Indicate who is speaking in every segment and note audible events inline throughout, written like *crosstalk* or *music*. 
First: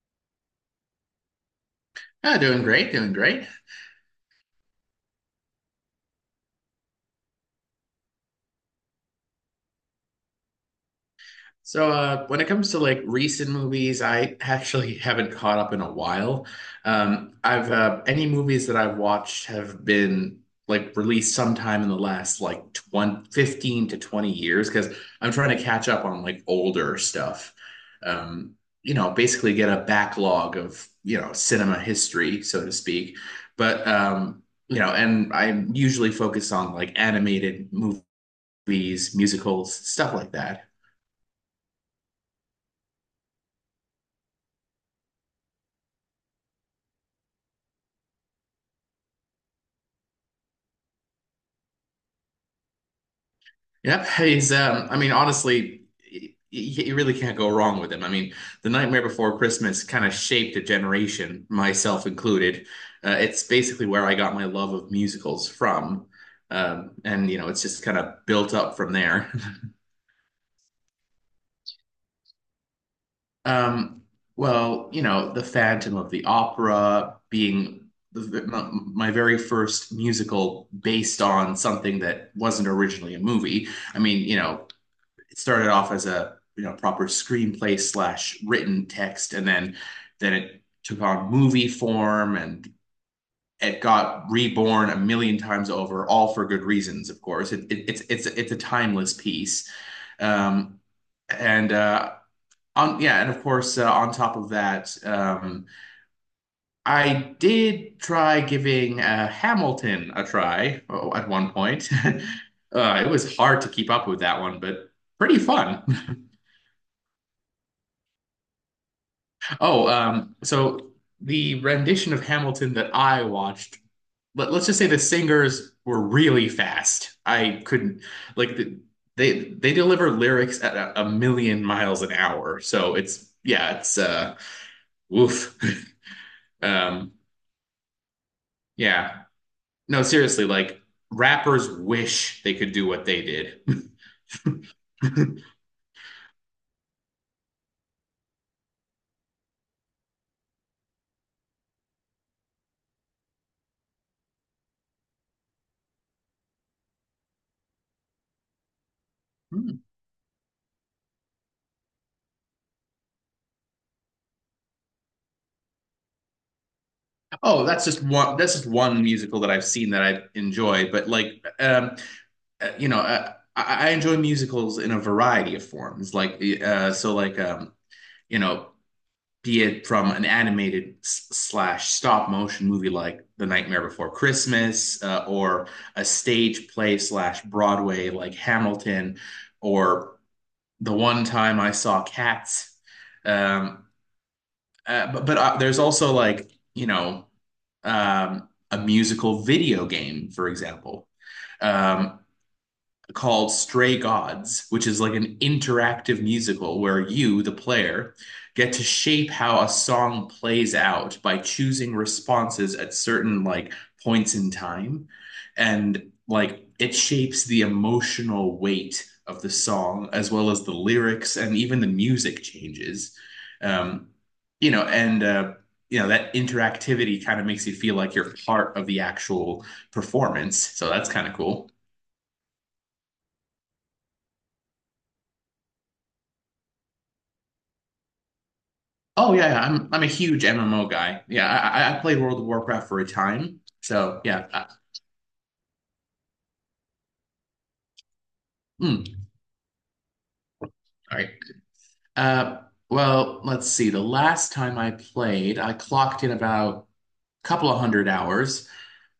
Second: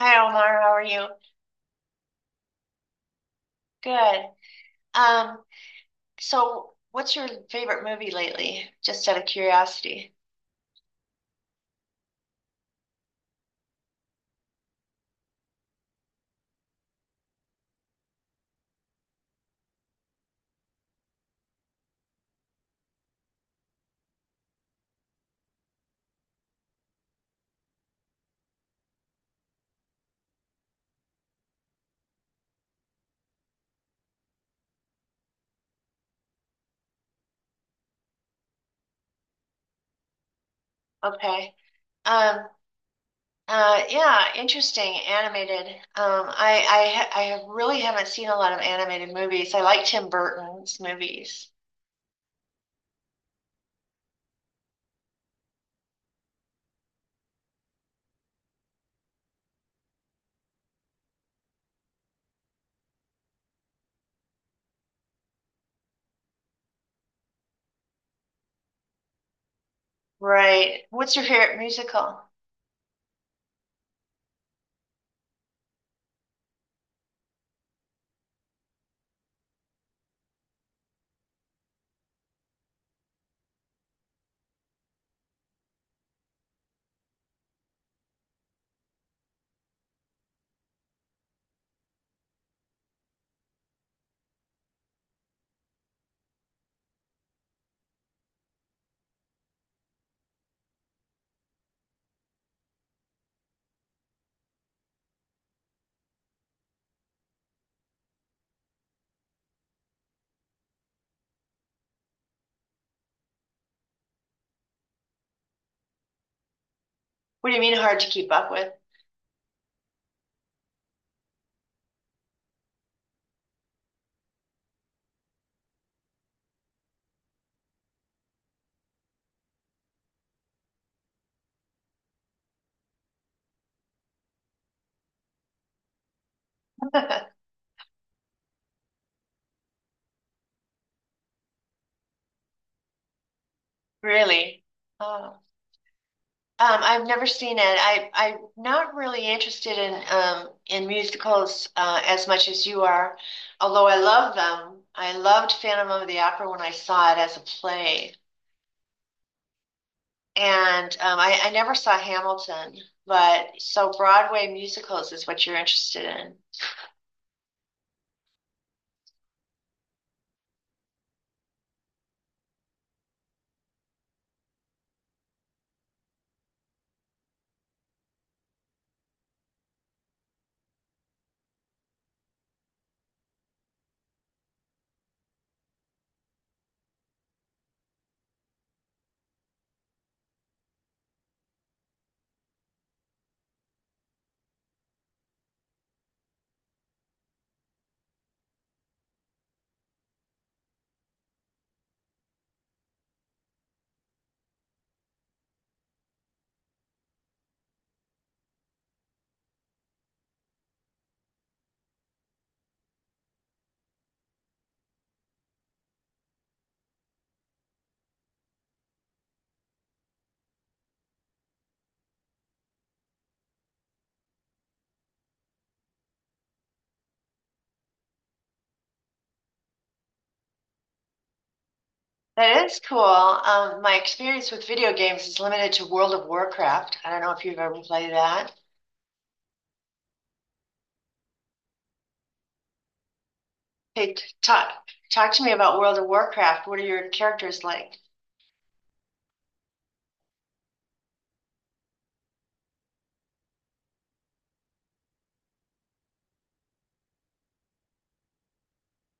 Speaker 1: Hi Omar, how are you?
Speaker 2: Ah, doing great, doing great.
Speaker 1: Good. Um, so what's your favorite movie lately? Just out of curiosity.
Speaker 2: So, when it comes to like recent movies, I actually *laughs* haven't caught up in a while. I've Any movies that I've watched have been like released sometime in the last like 15 to 20 years because I'm trying to catch up on like older stuff. Um, Basically get a backlog of cinema history, so to speak. But and I'm usually focused on like animated movies, musicals, stuff like that.
Speaker 1: Okay. Um, yeah, interesting. Animated. I really haven't seen a lot of animated movies. I like Tim Burton's movies.
Speaker 2: Yep, *laughs* he's I mean honestly you really can't go wrong with him. I mean, The Nightmare Before Christmas kind of shaped a generation, myself included. It's basically where I got my love of musicals from. And it's just kind of built up from there. *laughs*
Speaker 1: Right. What's your favorite musical?
Speaker 2: Um, well, The Phantom of the Opera being my very first musical based on something that wasn't originally a movie. I mean, it started off as a proper screenplay slash written text, and then it took on movie form and it got reborn a million times over, all for good reasons, of course. It, it's a timeless piece. Um, and uh, yeah, and of course, on top of that, I did try giving Hamilton a try at one point. *laughs* It was hard to keep up with that one, but pretty fun. *laughs*
Speaker 1: What do you mean hard to keep up with?
Speaker 2: Oh, so the rendition of Hamilton that I watched, let's just say the singers were really fast. I couldn't like the, They deliver lyrics at a million miles an hour. So it's yeah, it's woof. *laughs* Um,
Speaker 1: *laughs*
Speaker 2: yeah. No, seriously, like rappers wish they could do what they did.
Speaker 1: Really?
Speaker 2: *laughs*
Speaker 1: Oh. I've never seen it. I'm not really interested in musicals as much as you are, although I love them. I loved Phantom of the Opera when I saw it as a play, and I never saw Hamilton. But so Broadway musicals is what you're interested in.
Speaker 2: Oh, that's just one. That's just one musical that I've seen that I enjoy. But like, I enjoy musicals in a variety of forms. Like, so like, you know, be it from an animated slash stop motion movie like The Nightmare Before Christmas, or a stage play slash Broadway like Hamilton, or the one time I saw cats. Um, but there's also like, a musical video game, for example. Um, Called Stray Gods, which is like an interactive musical where you, the player, get to shape how a song plays out by choosing responses at certain like points in time. And like it shapes the emotional weight of the song as well as the lyrics and even the music changes. Um, and that interactivity kind of makes you feel like you're part of the actual performance. So that's kind of cool.
Speaker 1: That is cool. My experience with video games is limited to World of Warcraft. I don't know if you've ever played that.
Speaker 2: Oh yeah, yeah, I'm a huge MMO guy. Yeah, I played World of Warcraft for a time.
Speaker 1: Hey,
Speaker 2: So
Speaker 1: t-
Speaker 2: yeah.
Speaker 1: talk talk to me about World of Warcraft. What are your characters like?
Speaker 2: Mm, all right. Uh, well, let's see. The last time I played, I clocked in about a couple of hundred hours.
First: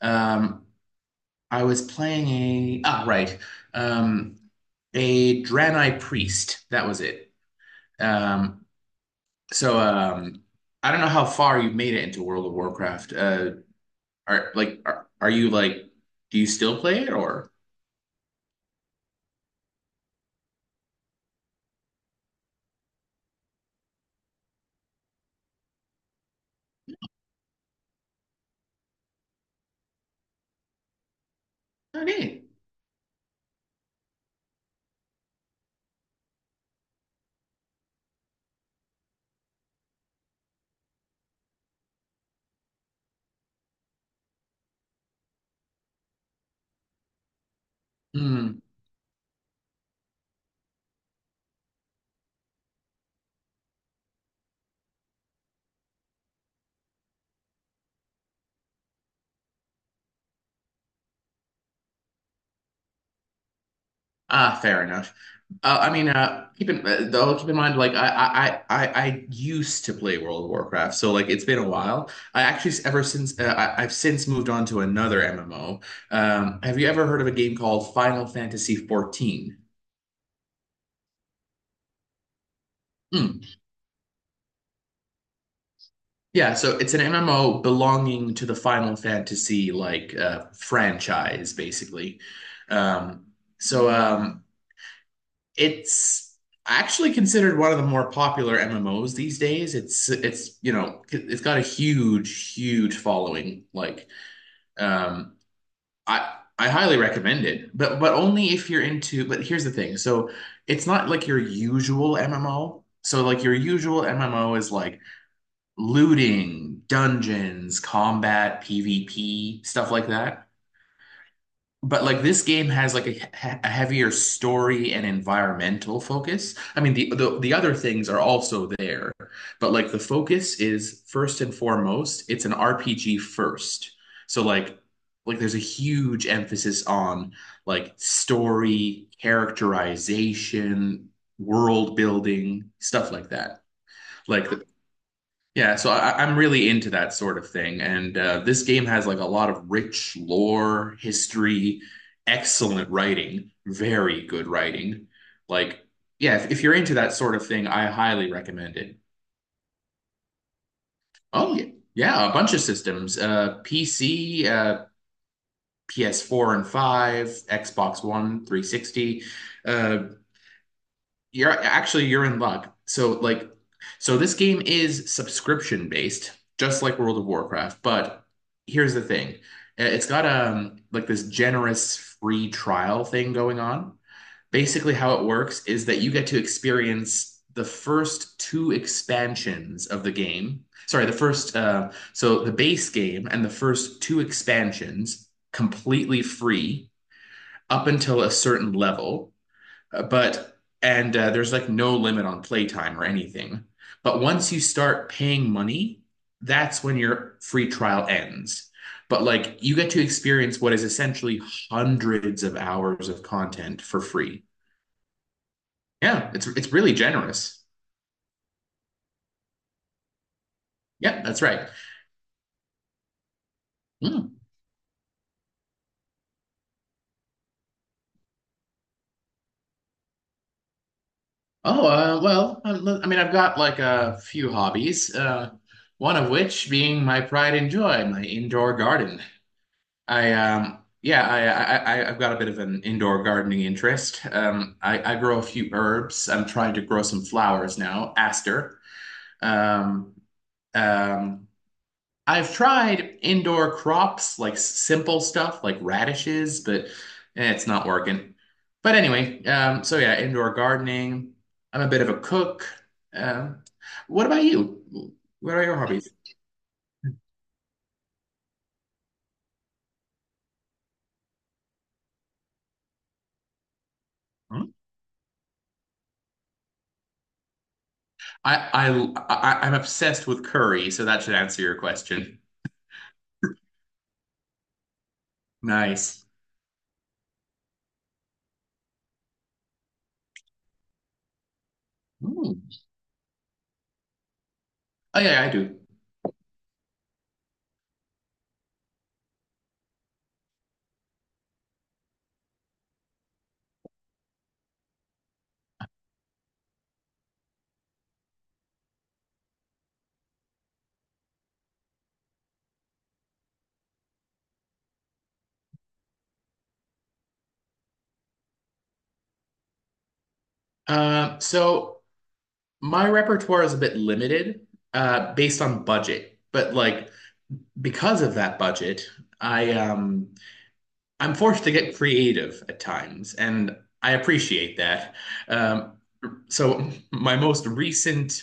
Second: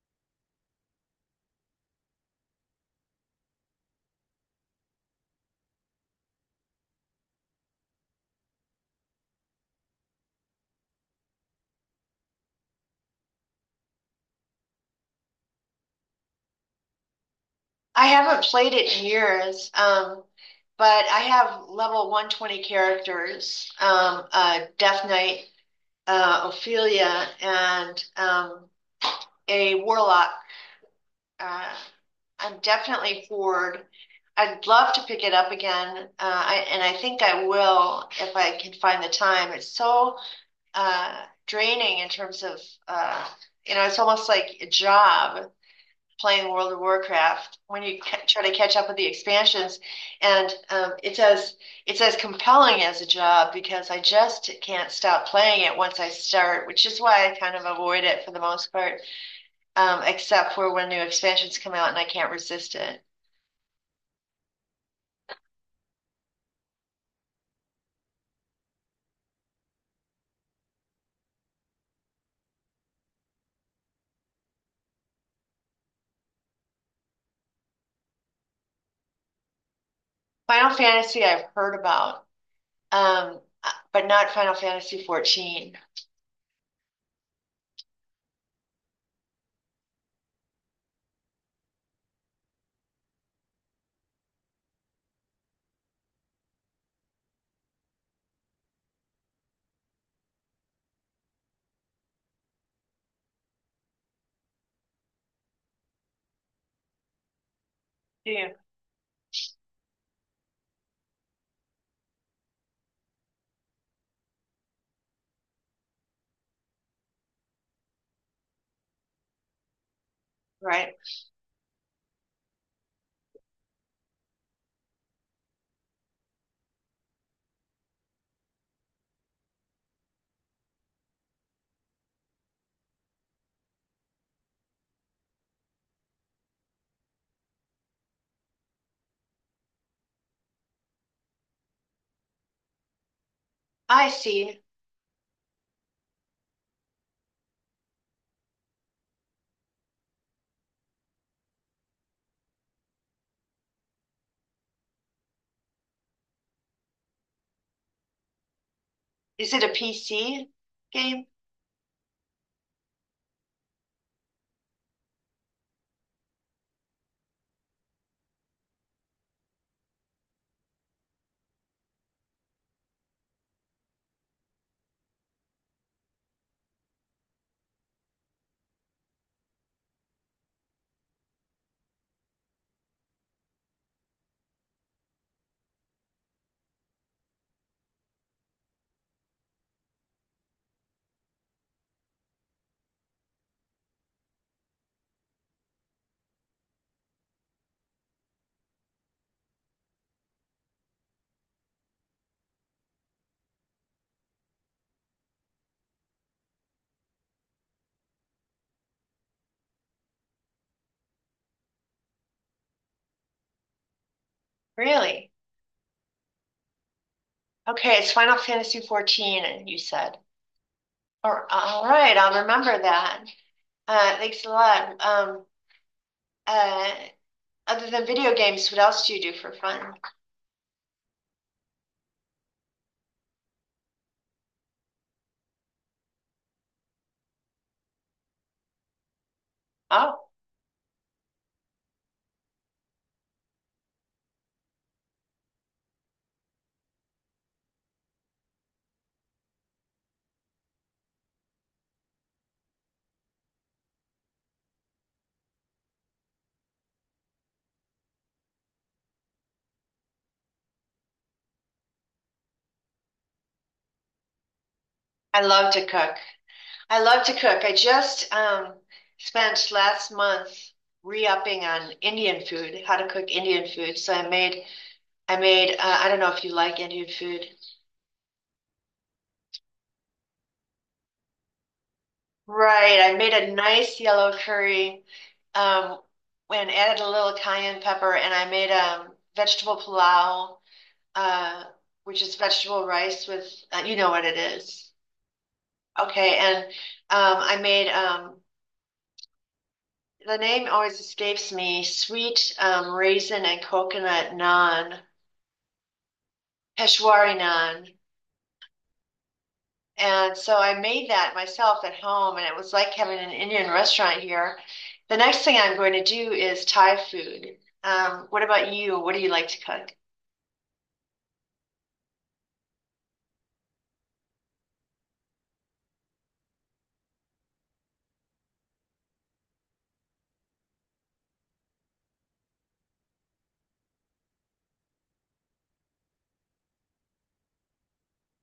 Speaker 2: Um, I was playing um, a Draenei Priest. That was it. Um, so I don't know how far you've made it into World of Warcraft. Are you like? Do you still play it or?
Speaker 1: I haven't played it in years, but I have level 120 characters, a Death Knight, Ophelia, and a Warlock. Uh,
Speaker 2: Okay.
Speaker 1: I'm definitely forward. I'd love to pick it up again, and I think I will if I can find the time. It's so uh, draining in terms of, uh, you know, it's almost like a job playing World of Warcraft when you try to
Speaker 2: Hmm.
Speaker 1: catch up with the expansions, and it's as compelling as a job because I just can't stop playing it once I start, which is why I kind of avoid it for the most part, except for when new expansions come out and I can't resist it.
Speaker 2: Ah, fair enough. I mean, keep in though, keep in mind, like I used to play World of Warcraft, so like it's been a while. Ever since, I've since moved on to another MMO. Have you ever heard of a game called Final Fantasy 14?
Speaker 1: Final Fantasy I've heard about, um,
Speaker 2: Hmm.
Speaker 1: but not Final Fantasy 14.
Speaker 2: Yeah, so it's an MMO belonging to the Final Fantasy like franchise, basically. Um, so it's actually considered one of the more popular MMOs these days. It's it's got a huge, huge following. Like um, I highly recommend it, but only
Speaker 1: Yeah.
Speaker 2: if you're into. But here's the thing: so it's not like your usual MMO. So like your usual MMO is like looting, dungeons, combat, PvP, stuff like that.
Speaker 1: Right.
Speaker 2: But like this game has like a heavier story and environmental focus. I mean, the other things are also there, but like the focus is first and foremost, it's an RPG first. So like there's a huge emphasis on like story, characterization, world building, stuff like that.
Speaker 1: I
Speaker 2: Like
Speaker 1: see.
Speaker 2: yeah, so I'm really into that sort of thing, and this game has like a lot of rich lore, history, excellent writing, very good writing. Like, yeah, if you're into that sort of thing, I highly recommend it.
Speaker 1: Is it a PC game?
Speaker 2: Oh yeah, yeah, a bunch of systems: PC, PS4 and 5, Xbox One, 360. Uh, You're actually, you're in luck. So this game is subscription based, just like World of Warcraft, but here's the thing. It's got like this generous free trial thing going on. Basically how it works is that you get to experience the first two expansions of the game. Sorry, the first so the base game and the first two expansions completely free up until a certain level. But and There's like no limit on playtime or anything. But once you start paying money, that's when your free trial ends. But like you get to experience what is essentially hundreds of hours of content for free.
Speaker 1: Really?
Speaker 2: Yeah, it's really generous.
Speaker 1: Okay, it's Final Fantasy 14, you said.
Speaker 2: Yeah,
Speaker 1: All
Speaker 2: that's right.
Speaker 1: all right, I'll remember that.
Speaker 2: Hmm.
Speaker 1: Thanks a lot. Uh, Other than video games, what else do you do for fun?
Speaker 2: Oh, well, I mean, I've got like a few hobbies, one of which being my pride and joy, my indoor garden.
Speaker 1: Oh,
Speaker 2: I yeah, I- I've got a bit of an indoor gardening interest. I grow a few herbs. I'm trying to grow some flowers now, aster. Um, um, I've tried indoor crops like simple stuff like radishes, but it's not working. But anyway, so yeah, indoor gardening. I'm a bit of a cook. Um, what about you?
Speaker 1: I
Speaker 2: What are
Speaker 1: love
Speaker 2: your
Speaker 1: to
Speaker 2: hobbies?
Speaker 1: cook. I love to cook. I just spent last month re-upping on Indian food, how to cook Indian food. I made, I don't know if you like Indian food.
Speaker 2: I I I'm obsessed with curry, so that should answer your question.
Speaker 1: Right, I made a nice yellow curry, um,
Speaker 2: Nice.
Speaker 1: and added a little cayenne pepper, and I made vegetable pilau. Uh, which is
Speaker 2: Hmm.
Speaker 1: vegetable rice with, you know what it is.
Speaker 2: Oh yeah, yeah, I do.
Speaker 1: Okay, and I made the name always escapes me sweet raisin and coconut naan, Peshwari naan. And so I made that myself at home, and it was like having an Indian restaurant here. The next thing I'm going to do is Thai food. What about you? What do you like to
Speaker 2: So my repertoire is a bit limited, based on budget. But like because of that budget, I um I'm forced to get creative at times, and I appreciate that. Um, so my most recent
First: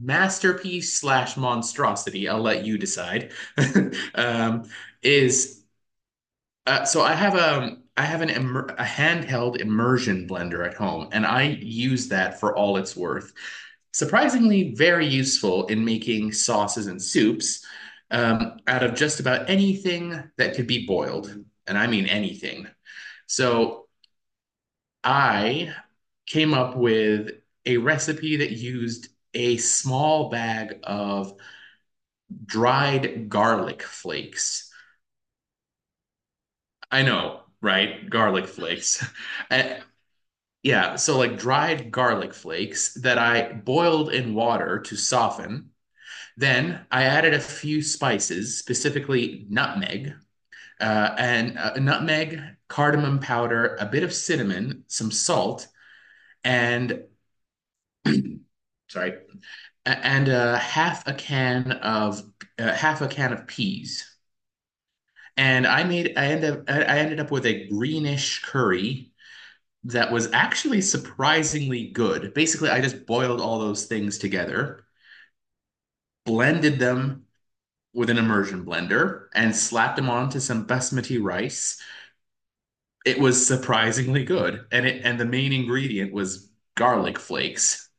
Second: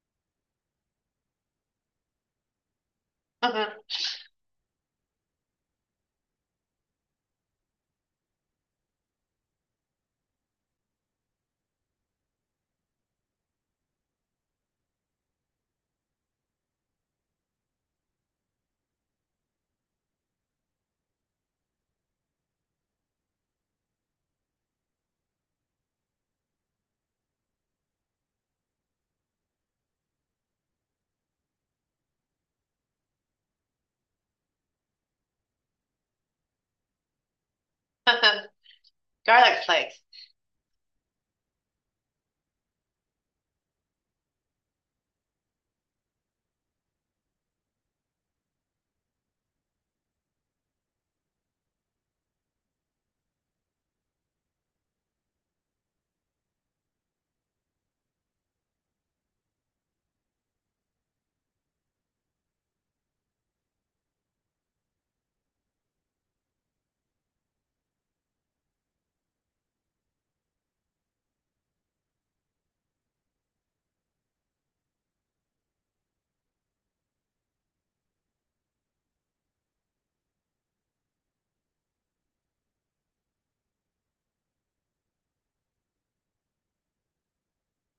Speaker 2: masterpiece slash monstrosity, I'll let you decide,
Speaker 1: cook? *laughs*
Speaker 2: *laughs* um, is so I have a I have an immer a handheld immersion blender at home, and I use that for all it's worth. Surprisingly, very useful in making sauces and soups, out of just about anything that could be boiled, and I mean anything. So I came up with a recipe that used a small bag of dried garlic flakes. I know, right? Garlic flakes. *laughs*
Speaker 1: Garlic
Speaker 2: A-
Speaker 1: flakes.
Speaker 2: Yeah, so like dried garlic flakes that I boiled in water to soften. Then I added a few spices, specifically nutmeg, uh, and uh, nutmeg, cardamom powder, a bit of cinnamon, some salt, and sorry, a- and half a can of peas. And I made I ended up with a greenish curry that was actually surprisingly good. Basically, I just boiled all those things together, blended them with an immersion blender, and slapped them onto some basmati rice. It was surprisingly good, and the main ingredient was garlic flakes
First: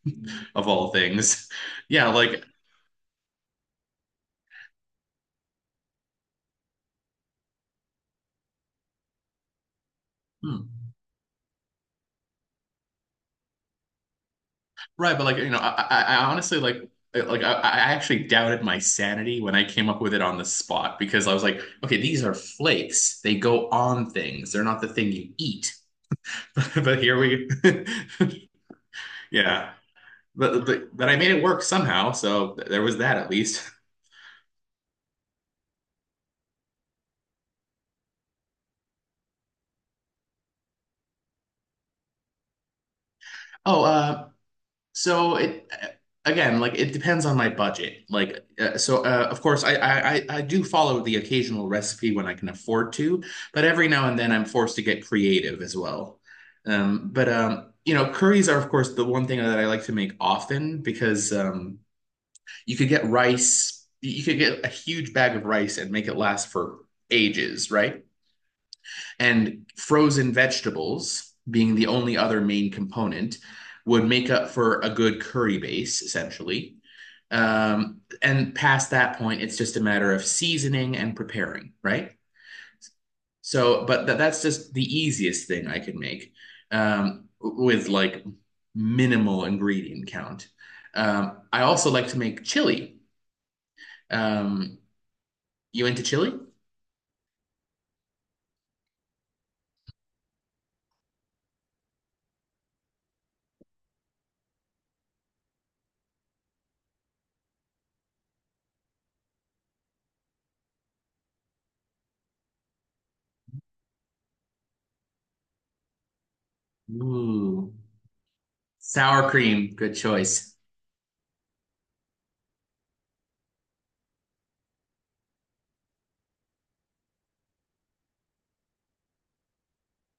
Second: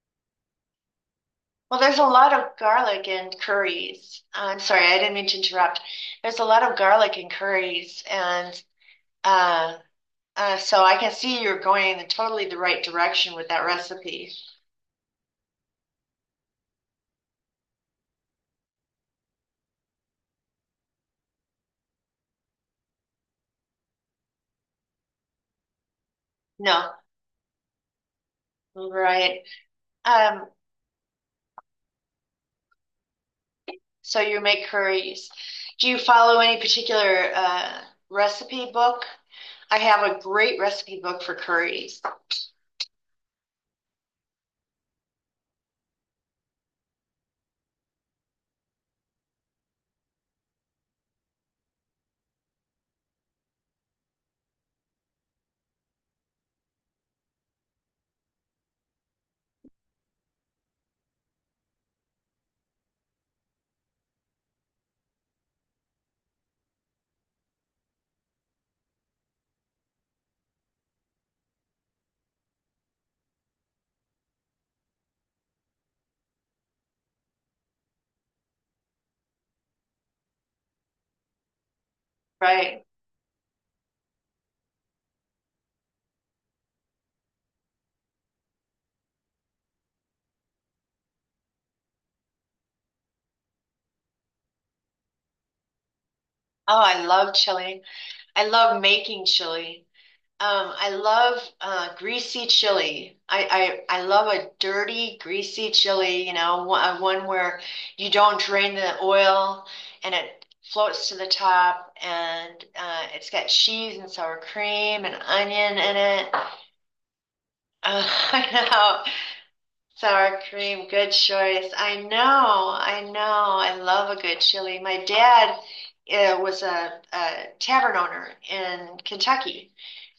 Speaker 2: of all things. *laughs*
Speaker 1: Well, there's a
Speaker 2: Yeah,
Speaker 1: lot
Speaker 2: like
Speaker 1: of garlic in curries. I'm sorry, I didn't mean to interrupt. There's a lot of garlic in curries, and uh,
Speaker 2: hmm.
Speaker 1: so I can see you're going in totally the right direction with that recipe.
Speaker 2: right, but like I honestly like I actually doubted my sanity when I came up with it on the spot because I was like, okay, these are flakes. They go on things. They're not the thing you eat. *laughs* But
Speaker 1: No,
Speaker 2: here we, *laughs*
Speaker 1: right.
Speaker 2: yeah.
Speaker 1: Um,
Speaker 2: But I made it work somehow. So there was that at least. *laughs*
Speaker 1: so you make curries. Do you follow any particular recipe book? I have a great recipe book for curries,
Speaker 2: Oh, so it again, like it depends on my budget. Like so, of course, I do follow the occasional recipe when I can afford to, but every now and then I'm forced to get creative as well. But curries are of course the one thing that I like to make often because you could get rice, you could get a huge bag of rice and make it last for ages, right? And frozen vegetables being the only other main component would make up for a good curry base essentially. And past that point it's just a matter of seasoning and preparing right.
Speaker 1: right?
Speaker 2: That's just the easiest thing I could make, with like minimal ingredient count. I also like to make chili. um, you into chili?
Speaker 1: Oh, I love chili. I love making chili. I love greasy chili. I love a dirty, greasy chili, you know, one where you don't drain the oil and it floats to the top and it's got cheese and sour cream and onion in it.
Speaker 2: Ooh.
Speaker 1: *laughs* I know.
Speaker 2: Sour cream, good
Speaker 1: Sour
Speaker 2: choice.
Speaker 1: cream, good choice. I know, I know. I love a good chili. My dad was a tavern owner in Kentucky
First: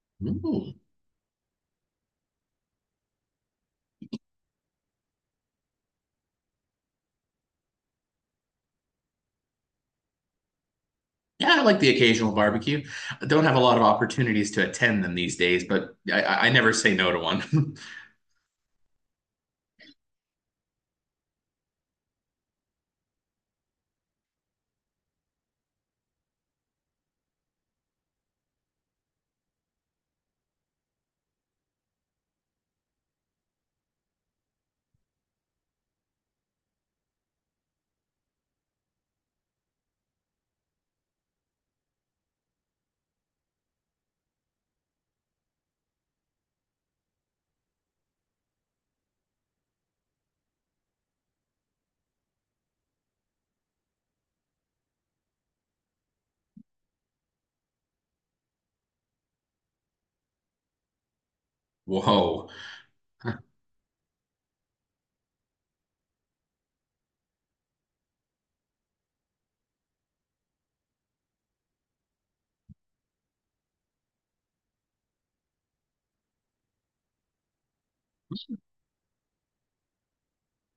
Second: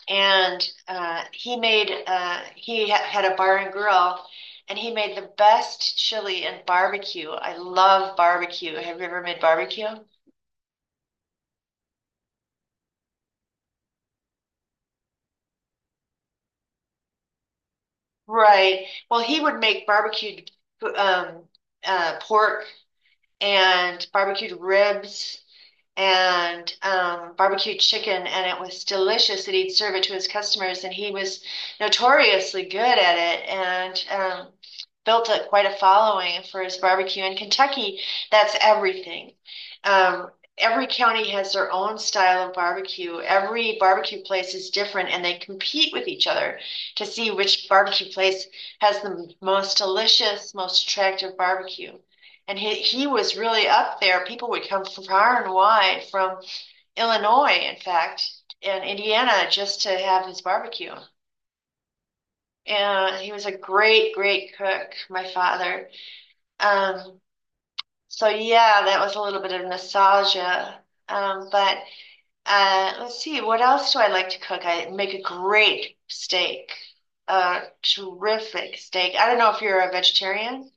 Speaker 1: and
Speaker 2: Ooh.
Speaker 1: he ha had a bar and grill, and he made the best chili and barbecue. I love barbecue. Have you ever made barbecue?
Speaker 2: Yeah, I like the occasional barbecue. I don't have a lot of opportunities to attend them these days, but I never say no to one.
Speaker 1: Right. Well, he would make barbecued um, pork and barbecued ribs and barbecue chicken, and it was delicious. And he'd serve it to his customers, and he was notoriously good at it, and built up quite a following for his barbecue. In Kentucky, that's everything. Um, every county has their own style of barbecue. Every barbecue place is different, and they compete with each other to see which barbecue place has the most delicious, most attractive barbecue. And he was really up there. People would come from far and wide, from Illinois, in fact, and Indiana, just to have his barbecue.
Speaker 2: *laughs* Whoa.
Speaker 1: And he was a great, great cook, my father. Um, so, yeah, that was a little bit of nostalgia. But let's see, what else do I like to cook? I make a great steak, a terrific steak. I don't know if you're a vegetarian,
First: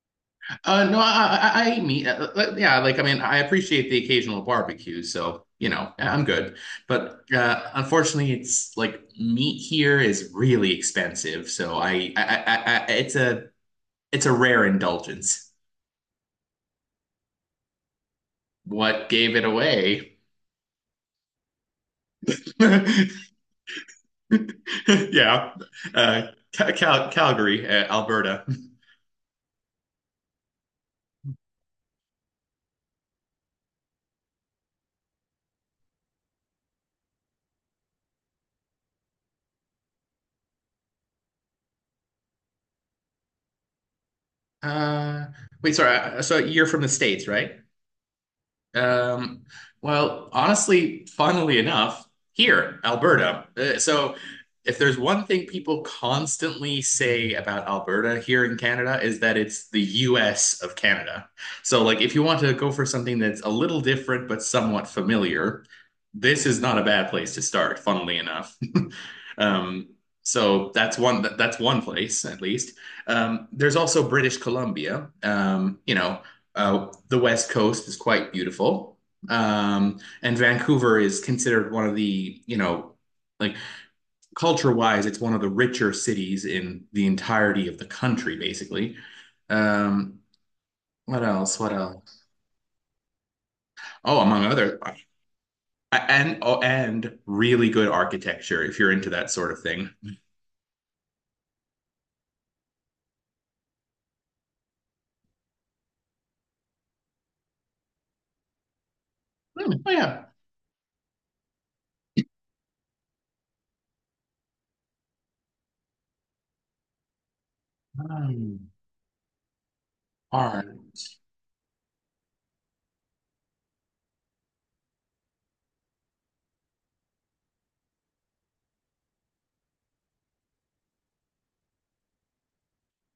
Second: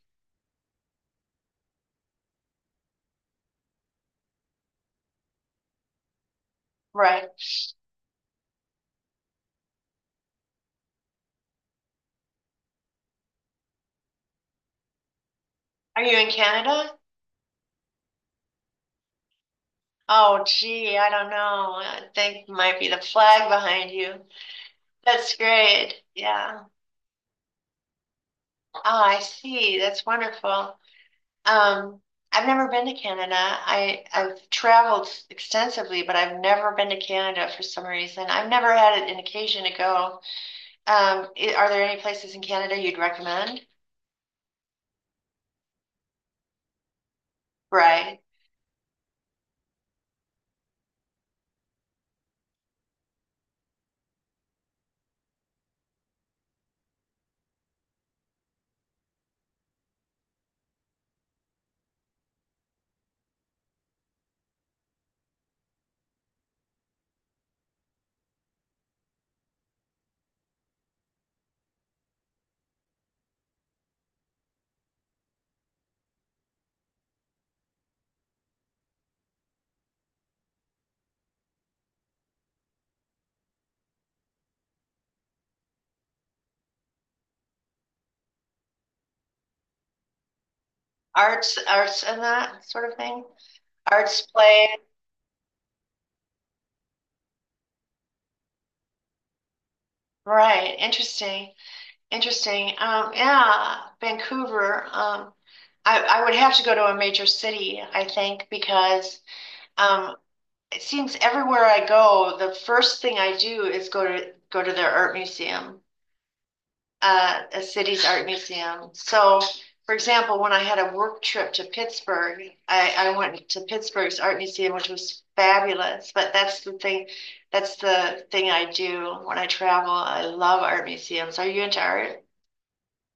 Speaker 2: No, I mean, yeah, like, I mean, I appreciate the occasional barbecue, so, yeah, I'm good. But
Speaker 1: right?
Speaker 2: unfortunately, it's like meat here is really expensive, so it's a rare indulgence.
Speaker 1: Are you in Canada?
Speaker 2: What gave it away?
Speaker 1: Oh, gee, I don't know. I think might be the
Speaker 2: *laughs*
Speaker 1: flag behind you. That's
Speaker 2: Yeah,
Speaker 1: great.
Speaker 2: uh,
Speaker 1: Yeah.
Speaker 2: Calgary, Alberta. *laughs*
Speaker 1: Oh, I see. That's wonderful. Um, I've never been to Canada. I've traveled extensively, but I've never been to Canada for some reason. I've never had an occasion to go. Are there any places in Canada you'd recommend?
Speaker 2: Uh, Wait, sorry. So you're from the States, right?
Speaker 1: Right.
Speaker 2: Um, well, honestly, funnily enough, here, Alberta. So if there's one thing people constantly say about Alberta here in Canada is that it's the US of Canada. So like if you want to go for something that's a little different but somewhat familiar, this is not a bad place to start, funnily enough. Um, so that's one place at least. There's also British Columbia. The West Coast is quite beautiful, and Vancouver is considered one of the like culture wise, it's one of the richer cities in the entirety of the country, basically. Um, what
Speaker 1: Arts,
Speaker 2: else? What
Speaker 1: arts and
Speaker 2: else?
Speaker 1: that sort of thing.
Speaker 2: Oh,
Speaker 1: Arts
Speaker 2: among
Speaker 1: play.
Speaker 2: other and oh, and really good architecture if you're into that sort of thing.
Speaker 1: Right. Interesting. Interesting. Yeah, Vancouver. I would have to go to a major city, I think, because
Speaker 2: Hmm. Oh
Speaker 1: um,
Speaker 2: yeah.
Speaker 1: it seems everywhere I go, the first thing I do is go to their art museum, a city's art
Speaker 2: Um,
Speaker 1: museum. So, for example, when I
Speaker 2: Art.
Speaker 1: had a work trip to Pittsburgh, I went to Pittsburgh's art museum, which was fabulous. But that's the thing I do when I travel. I love art museums. Are you into art?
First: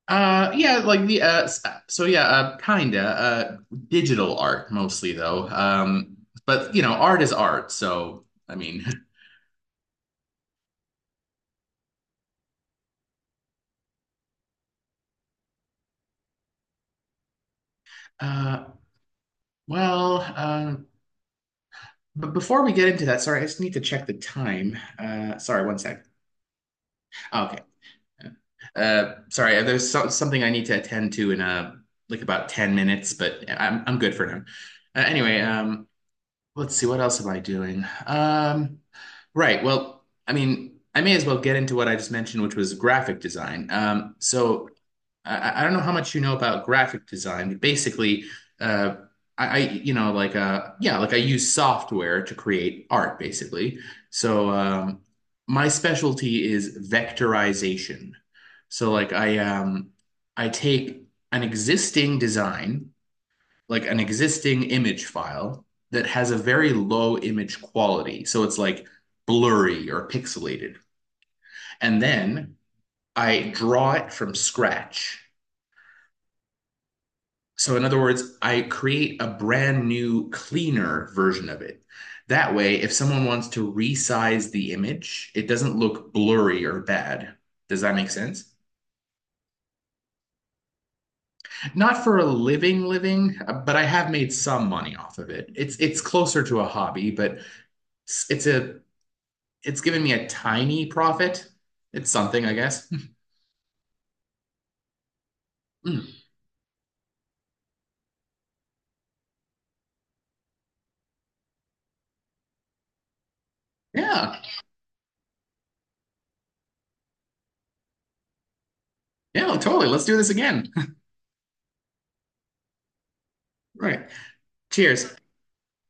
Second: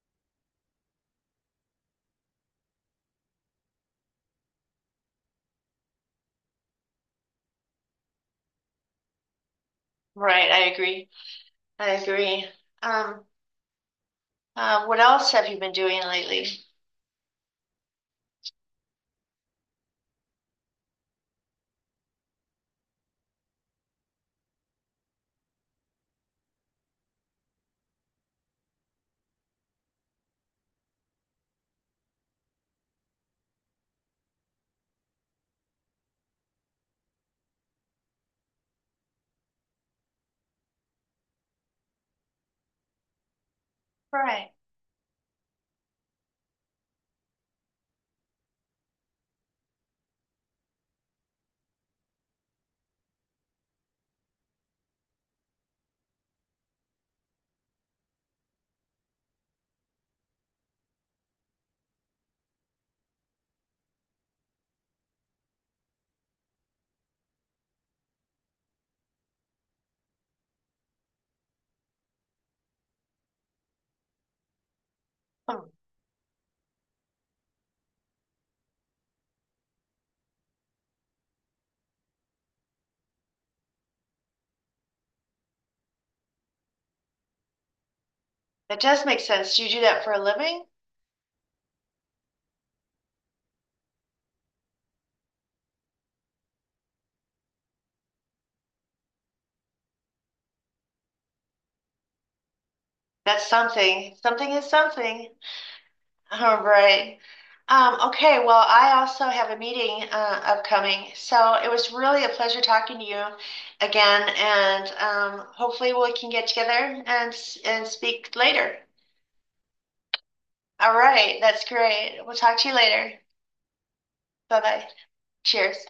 Speaker 2: Yeah, so yeah, kinda digital art mostly though. But art is art, so I mean, *laughs*
Speaker 1: Right, I agree. I agree. Um, what else have you been doing lately?
Speaker 2: uh, well, but before we get into that, sorry, I just need to check the time. Sorry, one sec. Ah, okay. Sorry, there's something I need to attend to in like about 10 minutes, but I'm good for now. Anyway, let's see, what else am I doing? Right, well, I mean, I may as well get into what I just mentioned, which was graphic design.
Speaker 1: Right.
Speaker 2: So I don't know how much you know about graphic design, but basically, uh, I you know like yeah like I use software to create art basically. So my specialty is vectorization. So like I take an existing design, like an existing image file that has a very low image quality. So it's like blurry or pixelated. And then I draw it from scratch.
Speaker 1: Hmm.
Speaker 2: So, in other words, I create a brand new, cleaner version of it. That way, if someone wants to resize the image, it doesn't look blurry or bad. Does that make sense?
Speaker 1: That does make sense. Do you do that for a living?
Speaker 2: Not for a living, living, but I have made some money off of it. It's closer to a hobby, but it's, a it's given me a tiny profit. It's something, I guess.
Speaker 1: That's something. Something is something. *laughs*
Speaker 2: *laughs*
Speaker 1: All right. Okay, well, I also have a meeting upcoming, so it was really a pleasure talking to you again,
Speaker 2: Yeah,
Speaker 1: and hopefully we can get together and speak later.
Speaker 2: yeah, totally. Let's do this again.
Speaker 1: All
Speaker 2: *laughs*
Speaker 1: right, that's great. We'll talk to you later.
Speaker 2: Right.
Speaker 1: Bye bye.
Speaker 2: Cheers.
Speaker 1: Cheers.